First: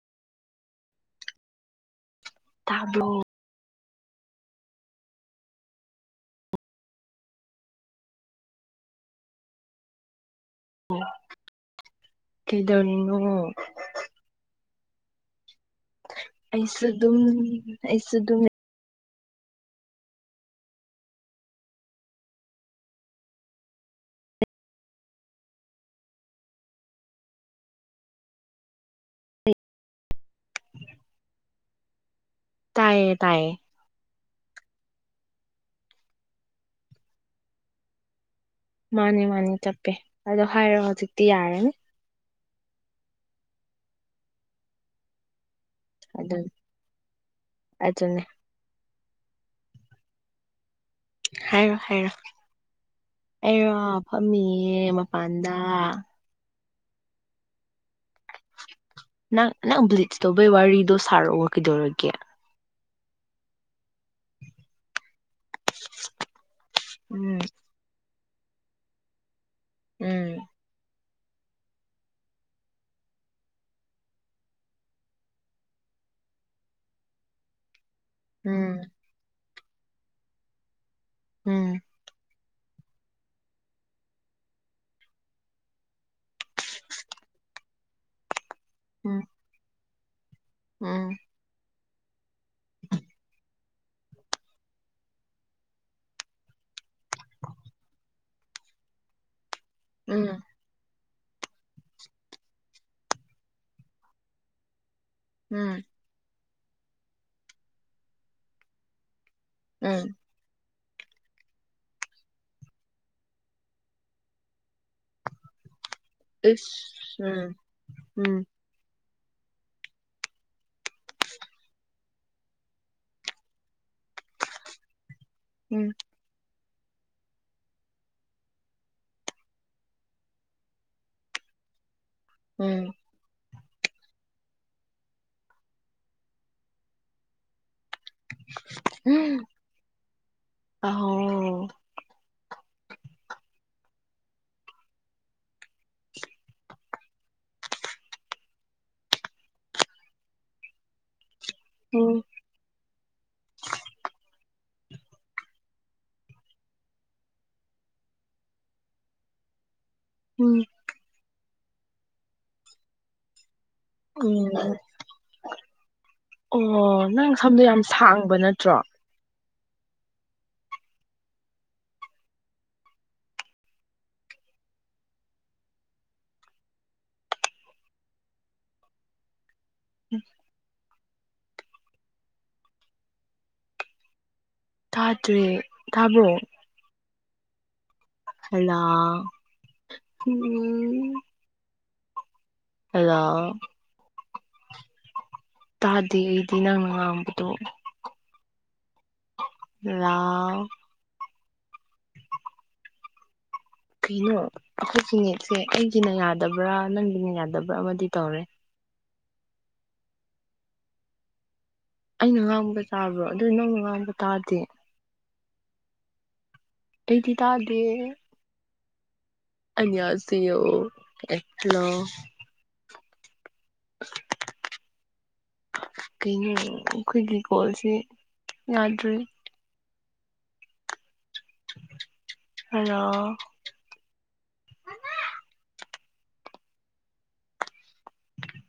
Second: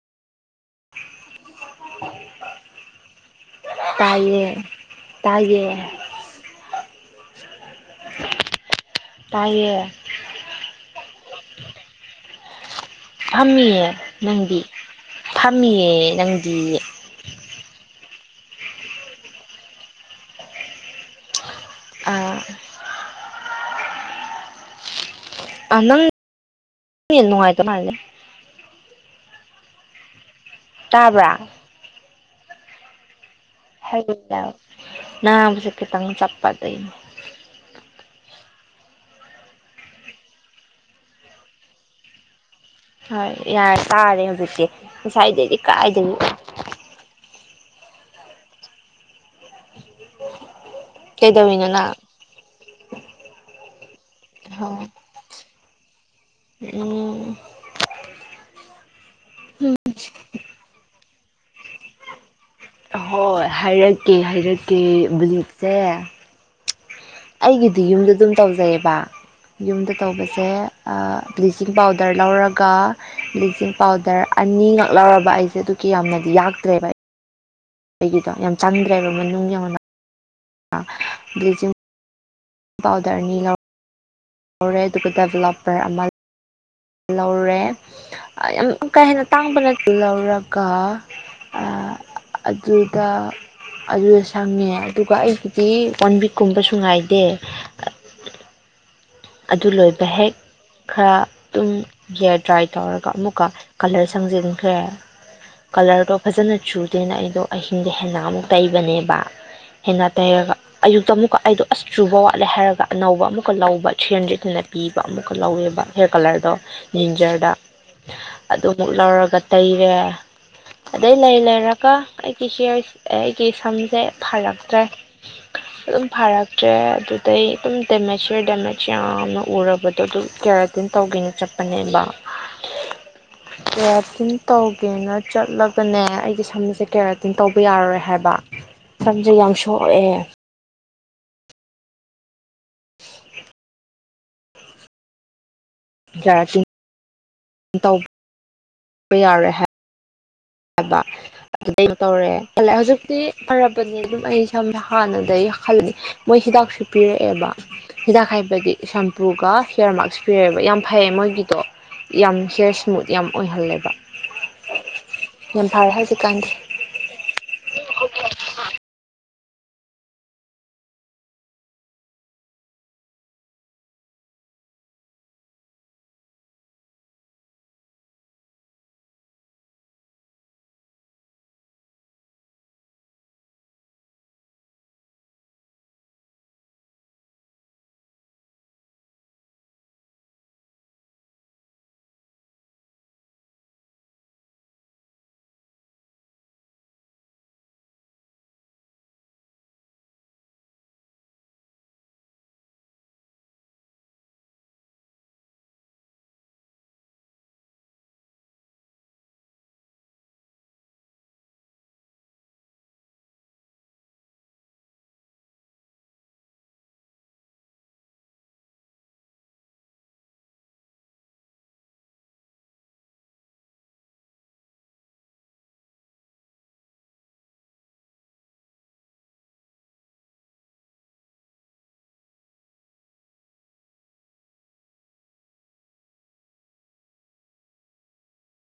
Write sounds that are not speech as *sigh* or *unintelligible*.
ꯇꯥꯕ꯭ꯔꯣ ꯇꯥꯏꯌꯦ ꯇꯥꯏꯌꯦ ꯇꯥꯏꯌꯦ ꯀꯩꯗꯧꯔꯤꯅꯣ ꯐꯝꯃꯤꯌꯦ ꯅꯪꯗꯤ ꯐꯝꯃꯤꯌꯦ ꯅꯪꯗꯤ ꯑꯩꯁꯨ ꯑꯗꯨꯝ ꯑꯩꯁꯨ ꯑꯗꯨꯝ ꯑꯥ ꯑꯥ ꯅꯪ ꯅꯦꯠ ꯅꯨꯡꯉꯥꯏꯇ ꯃꯥꯂꯤꯅꯦ ꯇꯥꯕ꯭ꯔꯥ ꯇꯥꯏꯌꯦ ꯇꯥꯏꯌꯦ *unintelligible* ꯅꯥꯕꯨꯁꯦ ꯈꯤꯇꯪ ꯆꯞꯄ ꯑꯗꯨꯏꯅꯤ ꯃꯥꯅꯤ ꯃꯥꯅꯤ ꯆꯞꯄꯦ ꯑꯗꯣ ꯍꯥꯏꯔꯣ ꯍꯧꯖꯤꯛꯇꯤ ꯌꯥꯔꯅꯤ ꯍꯣꯏ ꯌꯥꯔꯦ ꯇꯥꯔꯦ ꯍꯧꯖꯤꯛꯇꯤ ꯉꯁꯥꯏꯗꯩꯗꯤ ꯀꯥꯏꯗꯒꯤ ꯑꯆꯨꯅꯦ ꯀꯩꯗꯧꯔꯤꯅꯣ ꯍꯥꯏꯔꯣ ꯅꯪ ꯍꯥꯏꯔꯣ ꯑꯩꯔꯣ ꯐꯝꯃꯤꯌꯦ ꯃꯄꯥꯟꯗ ꯎꯝ ꯅꯪ ꯅꯪ ꯕ꯭ꯂꯤꯠꯁ ꯇꯧꯕꯩ ꯋꯥꯔꯤꯗꯣ ꯁꯥꯔꯛꯑꯣ ꯀꯩꯗꯧꯔꯒꯦ ꯑꯍꯣꯏ ꯍꯥꯏꯔꯛꯀꯦ ꯍꯥꯏꯔꯛꯀꯦ ꯕ꯭ꯂꯤꯞꯁꯦ ꯎꯝ ꯒꯤꯗꯤ ꯌꯨꯝꯗ ꯑꯗꯨꯝ ꯇꯧꯖꯩꯑꯕ ꯌꯨꯝꯗ ꯎꯝ ꯇꯧꯕꯖꯦ ꯑꯥ ꯕ꯭ꯂꯤꯆꯤꯡ ꯄꯥꯎꯗꯔ ꯂꯧꯔꯒ ꯕ꯭ꯂꯤꯛꯆꯤꯡ ꯄꯥꯎꯗꯔ ꯑꯅꯤꯉꯛ ꯂꯧꯔꯕ ꯑꯩꯖꯦ ꯑꯗꯨꯛꯀꯤ ꯌꯥꯝꯅꯗꯤ ꯌꯥꯛꯇ꯭ꯔꯦꯕ ꯑꯩꯒꯤꯗꯣ ꯌꯥꯝ ꯆꯟꯗ꯭ꯔꯦꯕ ꯃꯅꯨꯡ ꯌꯧꯅ ꯕꯤꯡꯆꯤꯡ ꯎꯝ ꯄꯥꯎꯗꯔ ꯑꯅꯤ ꯂꯧ ꯑꯣꯔꯦꯗꯨꯒ ꯗꯦꯕꯂꯞꯄꯔ ꯑꯃ ꯂꯧꯔꯦ ꯑꯥ ꯌꯥꯝ ꯀꯥ ꯎꯝ ꯍꯦꯟꯅ ꯇꯥꯡꯕꯅꯠꯇ ꯂꯧꯔꯒ ꯎꯝ ꯎꯝ ꯑꯥ ꯑꯗ꯭ꯔꯨꯗ ꯑꯗꯨꯗ ꯁꯪꯉꯦ ꯑꯗꯨꯒ ꯑꯩꯒꯤꯗꯤ ꯋꯥꯟ ꯋꯤꯛꯀꯨꯝꯕꯁꯨ ꯉꯥꯏꯗꯦ ꯑꯗꯨ ꯂꯣꯏꯕ ꯍꯦꯛ ꯎꯝ ꯈꯔ ꯑꯗꯨꯝ ꯍꯤꯌꯥꯔ ꯗ꯭ꯔꯥꯏ ꯇꯧꯔꯒ ꯑꯃꯨꯛꯀ ꯀꯂꯔ ꯁꯪꯖꯤꯟꯈ꯭ꯔꯦ ꯎꯝ ꯀꯂꯔꯗꯣ ꯐꯖꯅ ꯆꯨꯗꯦꯅ ꯑꯩꯗꯣ ꯑꯍꯤꯡꯗ ꯍꯦꯟꯅ ꯑꯃꯨꯛ ꯇꯩꯕꯅꯦꯕ ꯍꯦꯟꯅ ꯎꯝ ꯇꯩꯔꯒ ꯑꯌꯨꯛꯇ ꯑꯃꯨꯛꯀ ꯑꯩꯗꯣ ꯑꯁ ꯆꯨꯕ ꯋꯥꯠꯂꯦ ꯍꯥꯏꯔꯒ ꯑꯅꯧꯕ ꯑꯃꯨꯛꯀ ꯂꯧꯕ ꯊ꯭ꯔꯤ ꯍꯟꯗ꯭ꯔꯦꯠꯅ ꯄꯤꯕ ꯑꯃꯨꯛꯀ ꯂꯧꯋꯦꯕ ꯍꯦꯌ ꯀꯂꯔꯗꯣ ꯌꯤꯟꯖꯔꯗ ꯏꯁ ꯎꯝ ꯑꯗꯨꯃꯨꯛ ꯂꯧꯔꯒ ꯇꯩꯔꯦ ꯑꯗꯩ ꯂꯩ ꯂꯩꯔꯒ ꯑꯩꯒꯤ ꯍꯤꯌꯔ ꯑꯩꯒꯤ ꯁꯝꯁꯦ ꯐꯔꯛꯇ꯭ꯔꯦ ꯎꯝ ꯑꯗꯨꯝ ꯐꯥꯔꯛꯇ꯭ꯔꯦ ꯑꯗꯨꯗꯩ ꯑꯗꯨꯝ ꯗꯦꯃꯦꯖ ꯍꯤꯌꯔ ꯗꯦꯃꯦ ꯁꯌꯥꯝꯅ ꯎꯔꯕꯗꯣ ꯑꯗꯨ ꯀꯦꯔꯇꯤꯟ ꯇꯧꯒꯦꯅ ꯆꯠꯄꯅꯦꯕ ꯎꯝ ꯀꯦꯔꯥꯇꯤꯟ ꯇꯧꯒꯦꯅ ꯆꯠꯂꯒꯅꯦ ꯑꯩꯒꯤ ꯁꯝꯃꯁꯦ ꯀꯦꯔꯥꯇꯤꯟ ꯇꯧꯕ ꯌꯥꯔꯔꯣꯏ ꯍꯥꯏꯕ ꯁꯝꯖꯦ ꯎꯝ ꯌꯥꯝ ꯁꯣꯛꯑꯦ ꯑꯍꯣ *unintelligible* *unintelligible* ꯇꯧ ꯕꯥ ꯌꯥꯔꯦ ꯍꯥꯏ *unintelligible* ꯍꯥꯏꯕ ꯑꯗꯨꯗꯩ ꯎꯝ ꯇꯧꯔꯦ ꯂ ꯍꯧꯖꯤꯛꯇꯤ ꯐꯔꯕꯅꯦ ꯑꯗꯨꯝ ꯑꯩ ꯁꯝ ꯍꯥꯟꯅꯗꯒꯤ ꯈꯂ ꯃꯣꯏ ꯍꯤꯗꯥꯛꯁꯨ ꯄꯤꯔꯛꯑꯦꯕ ꯍꯤꯗꯥꯛ ꯍꯥꯏꯕꯒꯤ ꯁꯝꯄꯨꯒ ꯍꯤꯌꯥꯔ ꯃꯥꯛꯁ ꯄꯤꯔꯦꯕ ꯎꯝ ꯌꯥꯝ ꯐꯩꯌꯦ ꯃꯣꯏꯒꯤꯗꯣ ꯌꯥꯝ ꯍꯦꯌꯔ ꯁ꯭ꯃꯨꯠ ꯌꯥꯝ ꯑꯣꯏꯍꯜꯂꯦꯕ ꯎꯝ ꯌꯥꯝ ꯐꯥꯏ ꯍꯥꯏꯖꯤꯛ ꯀꯥꯟꯗꯦ ꯑꯣ ꯅꯪ ꯁꯝꯗꯣ ꯌꯥꯝ ꯁꯥꯡꯕ ꯅꯠꯇ꯭ꯔꯣ ꯎꯝ ꯇꯥꯗ꯭ꯔꯦ ꯇꯥꯕ꯭ꯔꯣ ꯍꯜꯂꯣ ꯎꯝ ꯍꯜꯂꯣ ꯇꯥꯗꯦ ꯑꯩꯗꯤ ꯅꯪꯅ ꯉꯥꯡꯕꯗꯣ ꯔꯥꯎ ꯀꯩꯅꯣ ꯑꯩꯈꯣꯏꯒꯤ ꯅꯦꯠꯁꯦ ꯑꯩꯒꯤꯅ ꯌꯥꯗꯕ꯭ꯔꯥ ꯅꯪꯒꯤꯅ ꯌꯥꯗꯕ꯭ꯔꯥ ꯑꯃꯗꯤ ꯇꯧꯔꯦ ꯑꯩꯅ ꯉꯥꯡꯕ ꯇꯥꯕ꯭ꯔꯣ ꯑꯗꯨ ꯅꯪꯅ ꯉꯥꯡꯕ ꯇꯥꯗꯦ ꯑꯩꯗꯤ ꯇꯥꯗ꯭ꯔꯤꯌꯦ ꯑꯅꯤꯌꯥꯁꯦꯑꯣ ꯑꯦ ꯍꯜꯂꯣ *inaudible* ꯀꯩꯅꯣ ꯑꯩꯈꯣꯏꯒꯤ ꯀꯣꯜꯁꯤ ꯌꯥꯗ꯭ꯔꯦ ꯍꯜꯂꯣ